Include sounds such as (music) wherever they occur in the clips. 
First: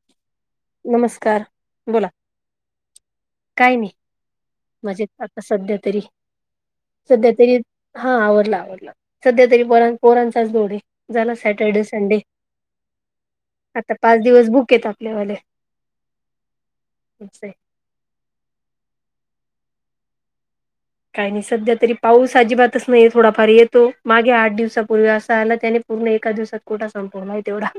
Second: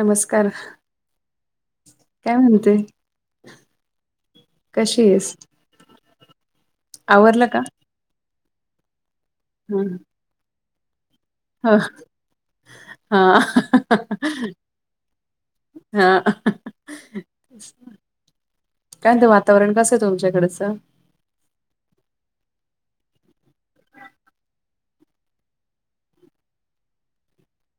नमस्कार नमस्कार बोला काय म्हणते काय मी कशी म्हजे आहेस आता सध्या तरी सध्या आवरलं तरी का हा आवडला आवडला सध्या तरी प ह पोरांचाच दोडे झाला हा सॅटर्डे संडे. आता पाच दिवस बुक येत आपल्या वाले. हा काय ते वातावरण कसं आहे तुमच्याकडचं काही नाही सध्या तरी पाऊस अजिबातच नाही थोडाफार येतो मागे आठ दिवसापूर्वी असा आला त्याने पूर्ण एका दिवसात कुठा संपूर्ला आहे तेवढा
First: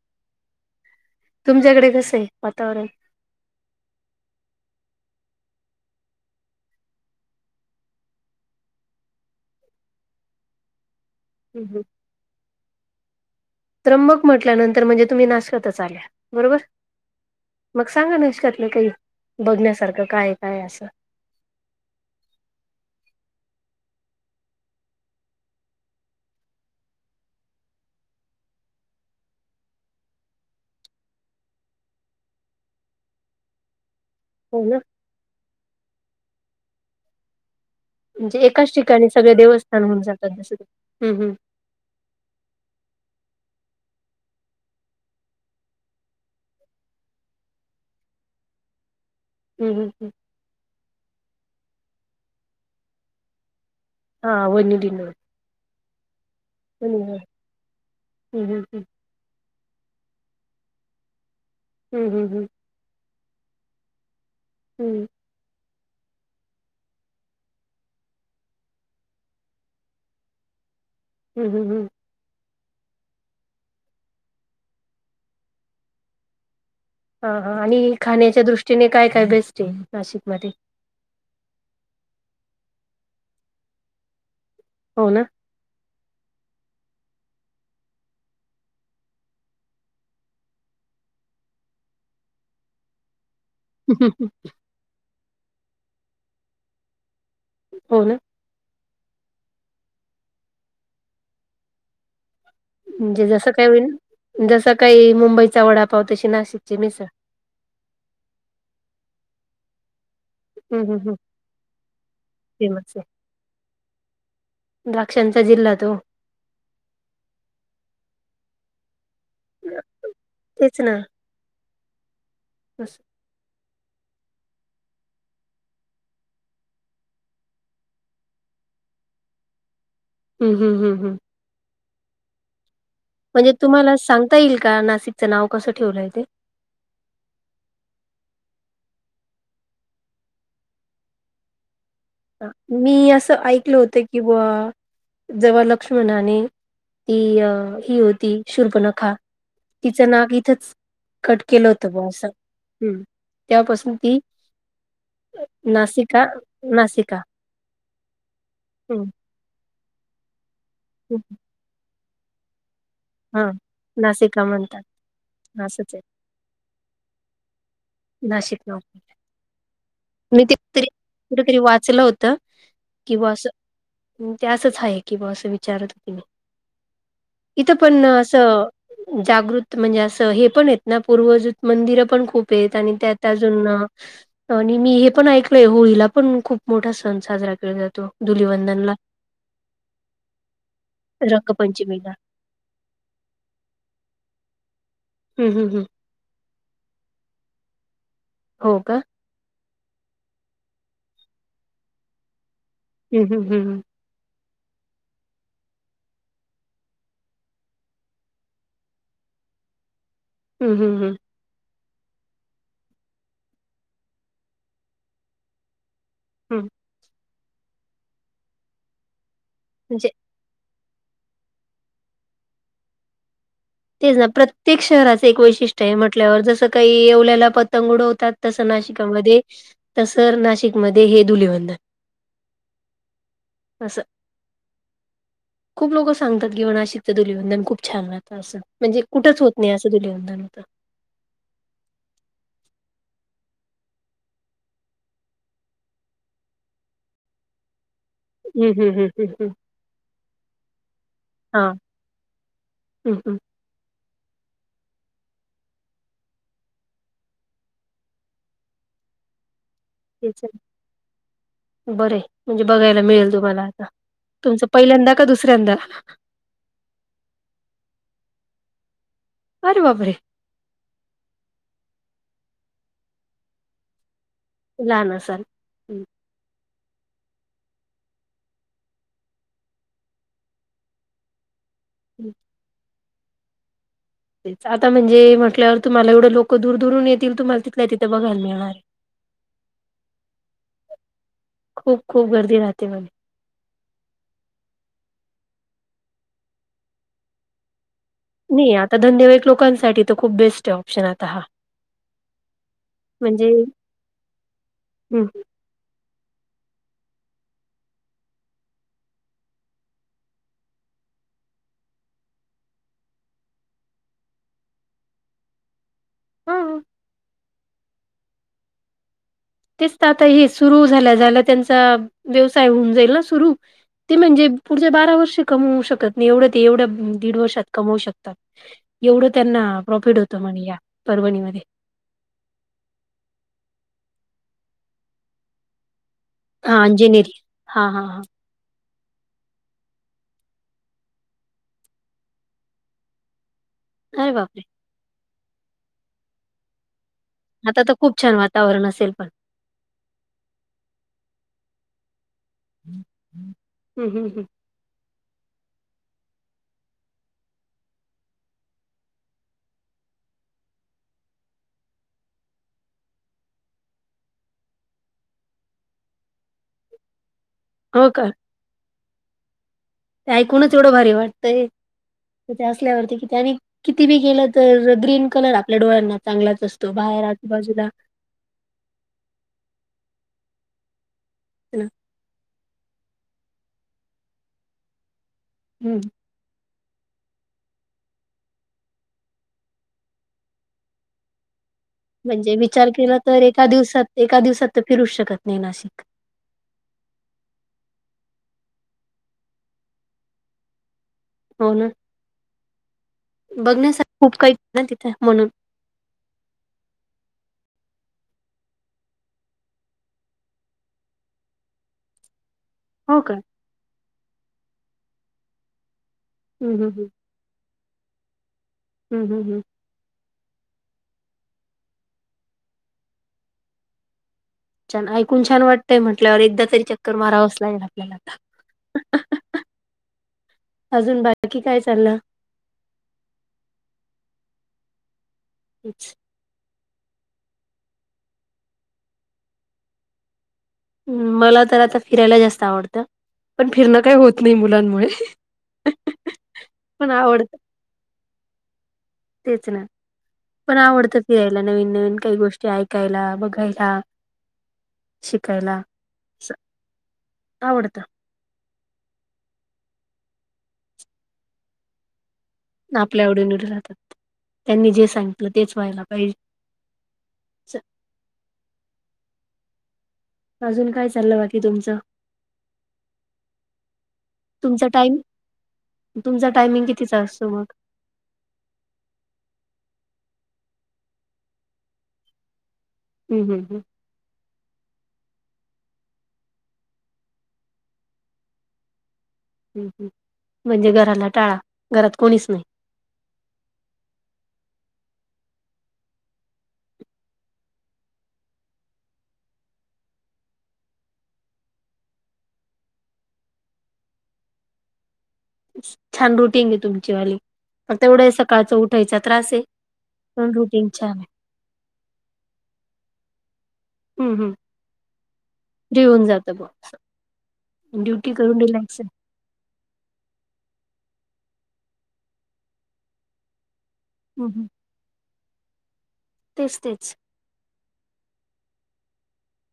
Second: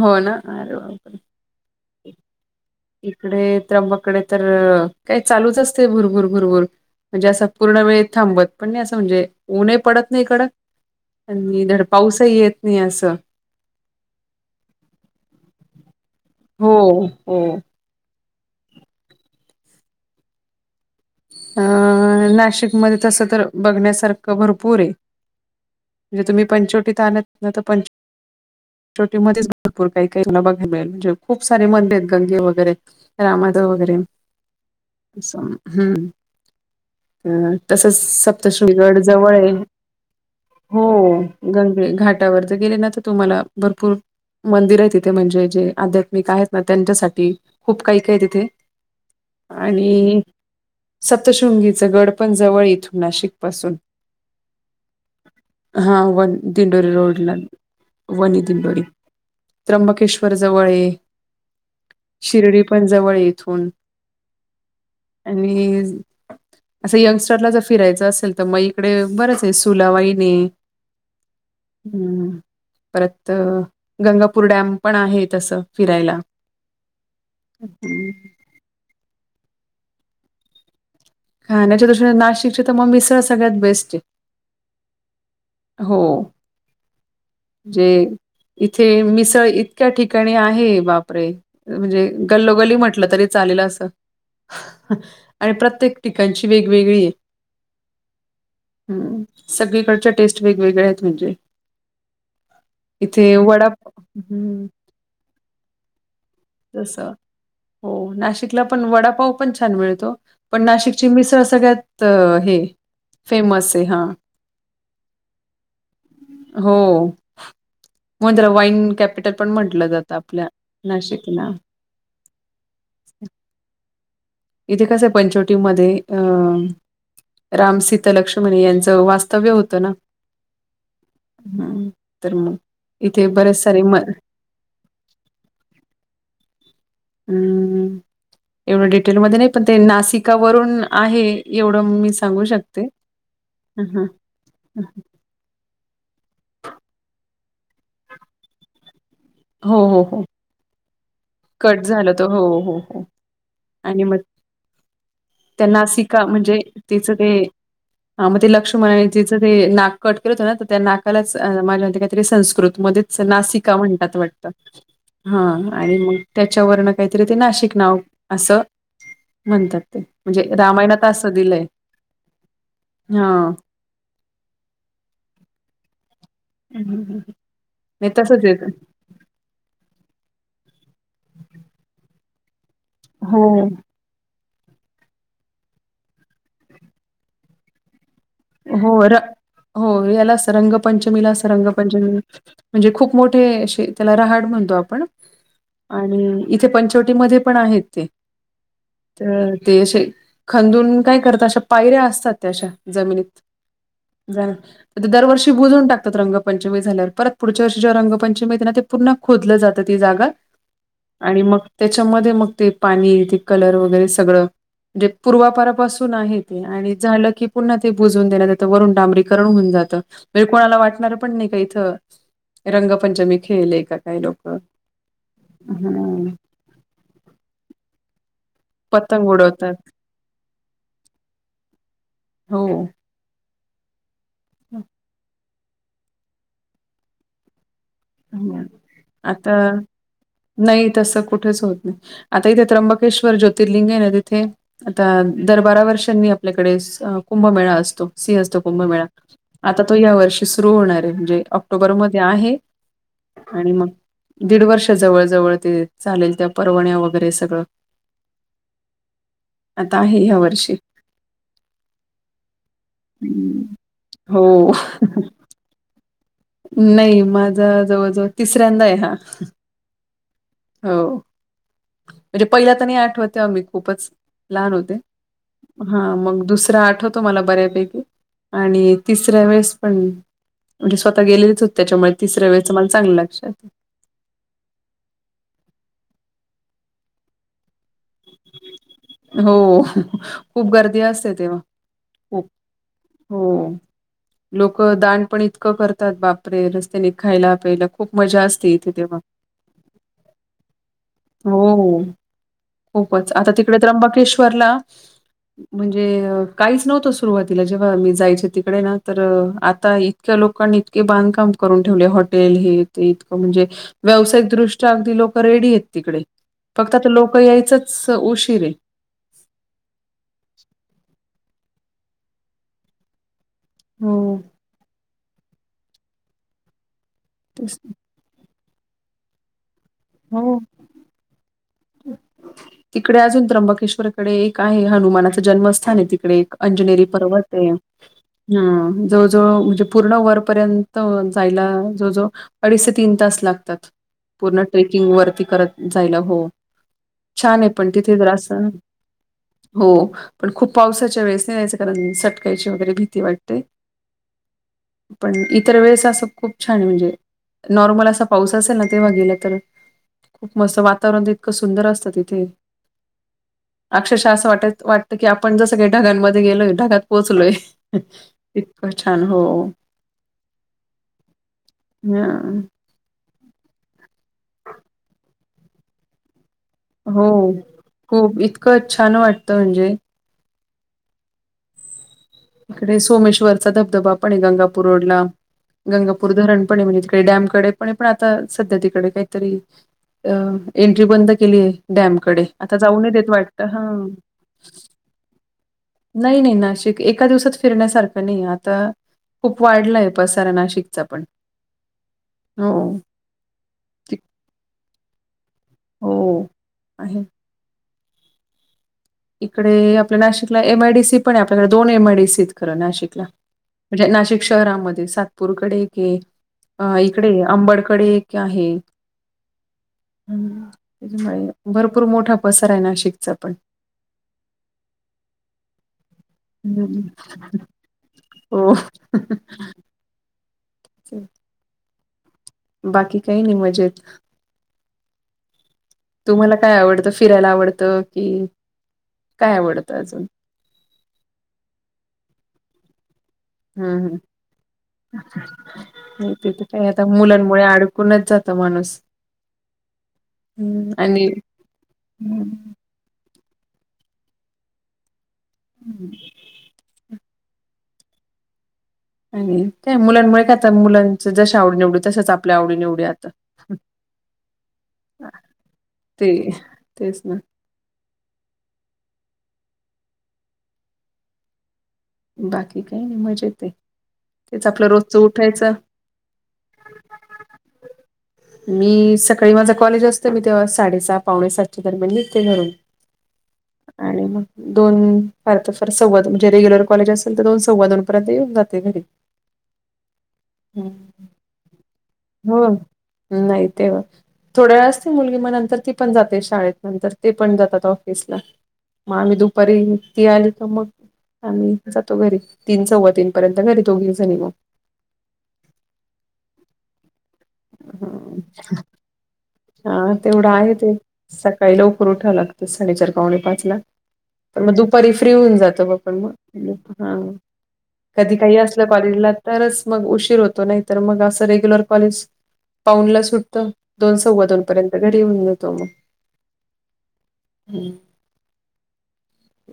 हो ना अरे बापरे तुमच्याकडे कस आहे वातावरण. इकडे त्र्यंबाकडे तर काय चालूच असते भुरभुर भुरभुर म्हणजे असं पूर्ण वेळ थांबत पण नाही असं म्हणजे उऊ्हे पडत नाही इकडं. हं, आणि हं. धड पाऊसही येत नाही असं. त्रम्बक म्हटल्यानंतर म्हणजे तुम्ही नाश्कातच आल्या बरोबर हो हो मग सांगा नाष्कातलं काही बघण्यासारखं काय काय असं. अ नाशिकमध्ये तसं तर बघण्यासारखं भरपूर आहे. म्हणजे तुम्ही पंचवटीत आणत ना तर पंच. छोटी मध्येच भरपूर काही काही तुला बघाय मिळेल म्हणजे खूप सारे मंद आहेत गंगे वगैरे रामादव वगैरे. हो ना हम्म. अ तसच म्हणजे एकाच सप्तशृंगी गड ठिकाणी सगळे जवळ देवस्थान होऊन जातात जसं हो हम्म हम्म गंगे घाट गेले ना तर तुम्हाला भरपूर मंदिर आहे तिथे म्हणजे जे आध्यात्मिक आहेत ना त्यांच्यासाठी खूप काही काय तिथे हम्म हम्म हम्म. आणि सप्तशृंगी च गड पण जवळ इथून नाशिक पासून. हा वनी दिंडोर हा वन दिंडोरी रोडला वनी हम्म हम्म दिंडोरी. त्र्यंबकेश्वर जवळये हम्म हम्म हम्म. शिर्डी पण जवळये इथून. हम्म! आणि असं यंगस्टरला जर फिरायचं असेल तर मग इकडे बरंच आहे सुलावाईनी हम्म हम्म हम्म! हम्म! परत गंगापूर डॅम पण आहे तसं फिरायला. हां हां आणि हम्म. खाण्याच्या दृष्टीने काय काय बेस्ट आहे नाशिकमध्ये? खाण्याच्या तस नाशिकच्या तर मग मिसळ सगळ्यात बेस्ट आहे. हो ना! हो जे इथे मिसळ इतक्या ठिकाणी आहे बापरे. म्हणजे गल्लोगल्ली म्हटलं तरी चालेलं अस आणि प्रत्येक ठिकाणची वेगवेगळी आहे. हो ना! हम्म सगळीकडच्या टेस्ट वेगवेगळ्या आहेत म्हणजे. म्हणजे इथे जसं वडा काही होईल जस हम्म काही मुंबईचा वडापाव तशी नाशिकची तसं मिसळ. हो नाशिकला पण वडापाव पण छान मिळतो. पण हम्म हम्म नाशिकची हम्म. मिसळ सगळ्यात हे फेमस आहे फेमस आहे हा. द्राक्षांचा जिल्हा तो. हो म्हणून तर वाईन कॅप पिटल पण म्हटलं जात आपल्या तेच ना नाशिक ना. असं. इथे कसं पंचवटी मध्ये अ राम, सिता, लक्ष्मण यांचं वास्तव्य होतं ना. हम् हम हम् हम्म! हम तर म इथे म्हणजे बरेच सारे तुम्हाला सांगता येईल का नाशिकचं नाव कसं ठेवलंय ते? हम्म एवढं डिटेलमध्येध्ये नाही पण ते नाशिकावरून आहे एवढं मी सांगू शकते. मी असं ऐकल हं होतं हं की बुवा हं. जेव्हा लक्ष्मणाने ती अ ही होती शुर्खनखा हो हो तिचं हो नाक इथंच कट केलं होत बुवा झालं असं तर हो हो ह् हो त्यापासून आणि मग ती नाशिका नाशिक हित ते लक्ष्मणाने तीच ते नाक कट केलं होतं ना त्या नाकालाच मला वाटतंय काय तरी संस्कृत मध्येच हा नासिका म्हणतात नासिका वाटत म्हणतात हा असंच आणि आहे मग त्याच्यावरन काहीतरी ते नाशिक नाव नाशिक असं नाव म्हणतात ते. म्हणजे मी तरी रामायणात असं कुठ तरी दिलंय वाचलं होत किंवा बवा हा. असं. ते असंच आहे की बा असं विचारत तिने, इथं पण नाही तसच येत असं जागृत म्हणजे असं हे पण येत ना पूर्वजूत मंदिर पण खूप आहेत आणि त्यात हो अजून आणि मी हे पण ऐकलोय होळीला पण खूप मोठा सण साजरा केला जातो. हो धुलिवंदनला र हो याला आस रंगपंचमीला अस रंगपंचमीला रंगपंचमी म्हणजे खूप मोठे असे त्याला रहाड म्हणतो आपण. हम्म हम्म हम्म. आणि इथे पंचवटीमध्ये पण आहेत ते. हो का. तर तेशे खंदून काय करतात अश्या पायऱ्या असतात त्या अश्या. हम्म हम्म हम्म हम्म. ते दरवर्षी बुजून टाकात रंगपंचमी झाल्यावर परत पुढच्या वर्षी जेव्हा रंगपंचमी येते ना ते पूर्ण खोदलं जातं ती जागा. हम्म हम्म हम्म. आणि मग त्याच्यामध्ये मग ते पाणी ते कलर वगैरे सगळं म्हणजे पूर्वा परा पासून आहे ते हम्म आणि झालं की पुन्हा ते बुजून दिलं जात वरून डांबरीकरण होऊन जातं. म्हणजे म्ह कोणाला वाटणार पण नाही का इथं रंगपंचमी खेल खेळली ये. तेच ना प्रत्येक शहराचं एक वैशिष्ट्य आहे ह म्हटल्यावर जसं काही एवल्याला पतंग उडवतात तस पतंग नाशिकामध्ये उडवतात तसं नाशिकमध्ये हे धुलवंदन. हो. असं. हम्म. खूप लोक सांगतात की म्हणा नाशिकच धुलीवंदन खूप छान राहतं असं. म्हणजे कुठंच होत आता नाही असं धुलिवंधन होतं. नाही तसं कुठेच होत नाही आता इथे त्र्यंबकेश्वर ज्योतिर्लिंग आहे ना तिथे आता दर बारा वर्षांनी आपल्याकडे स कुंभमेळा असतो. सिंहस्त हं, हं, कुंभमेळा हं, हं, हं. आता तो या वर्षी सुरू होणार आहे म्हणजे ऑक्टोबर मध्ये आहे. हम्म हम्म. आणि मग दीड वर्ष जवळ जवळ ते चालेल त्या परवण्या वगैरे सगळं. आता आहे ह्या वर्षी. बर ये म्हणजे बघायला मिळेल तुम्हाला आता हो तुमच पहिल्यांदा का दुस (unintelligible) नाही माझा जवळ जवळ तिसऱ्यांदा आहे हा. अरे बाप रे. हो म्हणजे पहिला तर नाही आठवत तेव्हा मी खूपच लहान होते. असाल. हं, हा मग दुसरा आठवतो मला बऱ्यापैकी आणि तिसऱ्या वेळेस पण म्हणजे स्वतः गेलेच होत त्याच्यामुळे हं. तिसऱ्या वेळेचं मला चांगलं लक्षात ये. आता म्हणजे म्हटल्यावर तुम्हाला एवढं लोकं दूर दूरून येतील तुम्हाला तिथल्या तिथे बघायला मिळणार ये. हो खूप गर्दी असते तेव्हा. खूप खूप गर्दी राहते म्हणे. हो लोक दान पण इतकं करतात बापरे रस्त्याने खायला प्यायला खूप मजा असते नाही इथे आता तेव्हा धंदेवाईक लोकांसाठी तर खूप बेस्ट आहे ऑप्शन आता हा. हो हो. खूपच आता म्हणजे तिकडे त्र्यंबकेश्वरला हं, म्हणजे काहीच नव्हतं सुरुवातीला जेव्हा मी जायचे तिकडे ना तर आता इ इतक्या लोकांनी इतके बांधकाम करून ठेवले हॉटेल हे ते इतकं म्हणजे व्यावसायिक दृष्ट्या अगदी लोक रेडी आहेत तिकडे हां. फक्त आता लोक यायचंच उशीर आहे. तेच तर आता हे सुरू झाल्या झाल्या त्यांचा व्यवसाय होऊन जाईल ना सुरू ते हो म्हणजे पुढचे बारा वर्ष कमवू शकत नाही एवढं ते एवढ्या दीड वर्षात तेच ना. कमवू शक त एवढं त्यांना प्रॉफिट होत हो म्हणे या परवनीमध्ये. तिकडे अजून त्र्यंबकेश्वर कडे एक आहे हनुमानाचं जन्मस्थान आहे तिकडे हा अंजनेरी पर्वत आहे. हा हा हा हम्म जो जवळ म्हणजे पूर्ण वरपर्यंत जायला जो जो अडीच ते तीन तास लागतात अरे पूर्ण बापरे ट्रेकिंग वरती करत जायला हो. छान आहे आता पण तर तिथे खूप छान जरास. वातावरण असेल पण हो पण खूप पावसाच्या वेळेस नाही जायचं कारण सट वगैरे भीती वाटते हं, हं, हं. पण इतर वेळेस असं खूप छान म्हणजे नॉर्मल असा पाऊस असेल ना. तेव्हा गेला तर, खूप मस्त. वातावरण इतक सुंदर असतं ति थे. अक्षरशः असं वाट- वाटतं की, आपण जसं काही ढगांमध्ये गेलोय. ढगात पोचलोय. हो का (unintelligible) इतकं छान. हो. ते ऐकूनच एवढं भारी वाटतंय. हां. तिथे अस ल्यावर किती. आणि किती बी केलं तर, ग्रीन कलर आपल्या डोळ्यांना, चांगलाच असतो. बाहेर हो. आजूबाजूला हो. इतकं छान वाटतं. म्हणजे ह. ते सोमेश्वरचा धबधबा पणय गंगापूर रोडला. हं, गंगा पुर धरण पणय. म्हणजे तिकडे डॅमकडे पणे पण आता सध्या तिकडे काहीतरी अ एंट्री बंद केलीय. म्हणजे विचार केला तर, एका दिवसात, हां एका दिवसात तर फिरूच शकत नाही, नाशिक. नाही- नाही. नाशिक एका दिवसात फिरण्यासारखं नाही. आता खूप वाढलाय, पसारा नाशिकचा पण. हो ना. हो. बघण्यासाठी ती खूप काही ना तिथं, म्हणून. हो. आहे. इकडे, आपल्या नाशिकला एम आय डी सी पणय. आपल्याकडे, दोन एम आय डी सीयत खरं हो नाशिकला. का? म्हणजे नाशिक शहरामध्ये. सातपूरकडे एकय. हं, हं, इकडे अंबडकडे एक आहे. हम्, हं, हं. हम्म, (unintelligible) भरपूर मोठा पसाराय नाशिकचा पण. छान. ऐकून छान वाटतय म्हंटल्यावर, एकदा तरी हम्म. चक्कर मारावंच लागेल, आपल्याला आता. हो. (unintelligible) अजून, बाकी काय चाललं? बाकी काही नाही, मजेत. अच्छा तुम्हाला काय आवडतं? फिरायला आवडतं की, काय आवडतं अजून? हम्म, मला तर आता फिरायला जास्त आवडतं. पण फिरणं काही हम्म, होत नाही मुलांमुळे. हम. (inaudible) तीथ काय आता, पण आवडतं मुलांमुळे आड कुणच जात, माणूस. तेच ना, पण हम्म आवडतं आणि फिरायला. नवीन- नवीन काही हं, गोष्टी ऐक ऐकायला, बघायला, शिकायला, हं. अस आवडतं. आणि काय मुलांमुळे. काय आता मुलांच जशा आवडी- निवडी. तशाच आप आपल्या आवडी- निवडी राहतात. त्यांनी जे सांगितलं, तेच व्हायला पाहिजे. ते तेच ना. अजून काय चाललं? बाकी तुमचं. बाकी काही नाही मजेतय. तेच आपलं तुमचा टाईम रोजच उठायचं तुमचा टायमिंग कितीचा असतो, मग? मी सकाळी माझा कॉलेज असत. मी तेव्हा साडेसहा, पावणे सातच्या दरम्यान, निघते घरून. हम्, हं, हं. आणि म दोन, फार तर फार सव्वादोन म्हणजे रेग्युलर कॉलेज असेल, तर दोन- सव्वा दोन पर्यंत येऊन जाते घरी. ह, ह. म्हणजे घराला टाळा. घरात कोणीच नाही हो. नाही तेव थोड्या वेळा असते मुलगी. मग नंतर ती पण जाते शाळेत. नंतर ते पण जातात ऑफिसला. मग आम्ही दुपारी, ती आली तर मग आम्ही जातो घरी. तीन -सव्वा तीन पर्यंत. घरी दोघीजणी मग. छान रुटिंगय तुमची वाली. तेवढंय सकाळचं उ ठयचा त्रास आहे पण रुटीन छान आहे काहीला उकरर उठाव लागतं साडेचार पावणे पाच ला हं हं प मग दुपारी फ्री होऊन जात बा फ्री पण होऊन जातं बुवा. मग हा ड्युटी कधी काही करून असलं रिलॅक्स आहे पॉलेजला तरच मग उशीर होतो नाही तर मग अस रेग्युलर कॉले पा सुटत द हं हं चव्वदोनपर्यंत घरी येऊन जेतो मग तेच तेच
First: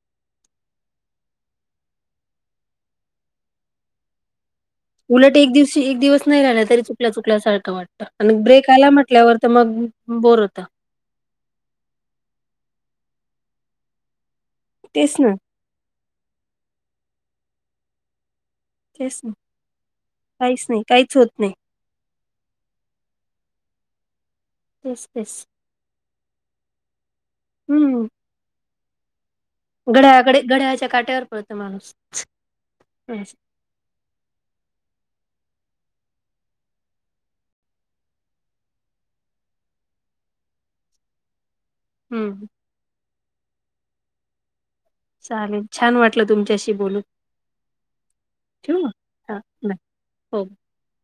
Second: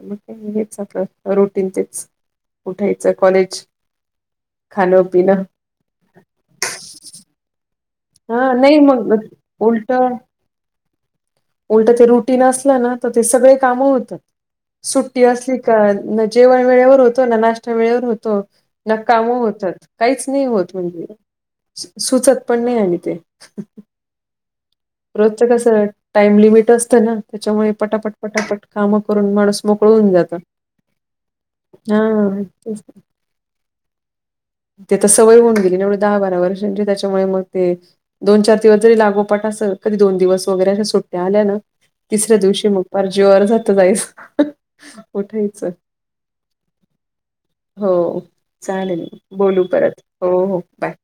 म हेच आपलं रोटीन तेच कुठायचं कॉलेज खाणं उलट पिणं एक दिवशी एक दिवस नाही राहिलं तरी चुकल्या चुकल्यासारखं वाटतं आणि हा ब्रेक नाही आला मग म्हटल्यावर तर मग उलट बोर होता उलट ते रुटीन असलं ना तर ते सगळे कामं होतात तेच सुट्टी ना असली जेवण वेळेवर होतो ना नाश्ता वेळेवर होतो ना काम होतात काहीच नाही होत म्हणजे काहीच होत नाही सुचत पण नाही आणि ते तेच तेच रोजच कस टाइम लिमिट असतं ना त्याच्यामुळे हं. पटापट पटापट कामं करून माणूस मोकळून जात घड्याळाकडे घड्याळाच्या काट्यावर पळतो माणूस हा हं ते तर सवय होऊन गेलीवढ दहा बारा वर्षांची त्याच्यामुळे मग ते दोन चार दिवस जरी लागोपाट असं कधी दोन दिवस वगैरे अशा सुट्ट्या आल्या ना हं. तिसऱ्या दिवशी मग फार जीवर जात जायचं चालेल उठायचं छान वाटलं तुमच्याशी बोलून हो ठेवू मग चालेल हा बोलू बाय परत हो हो बाय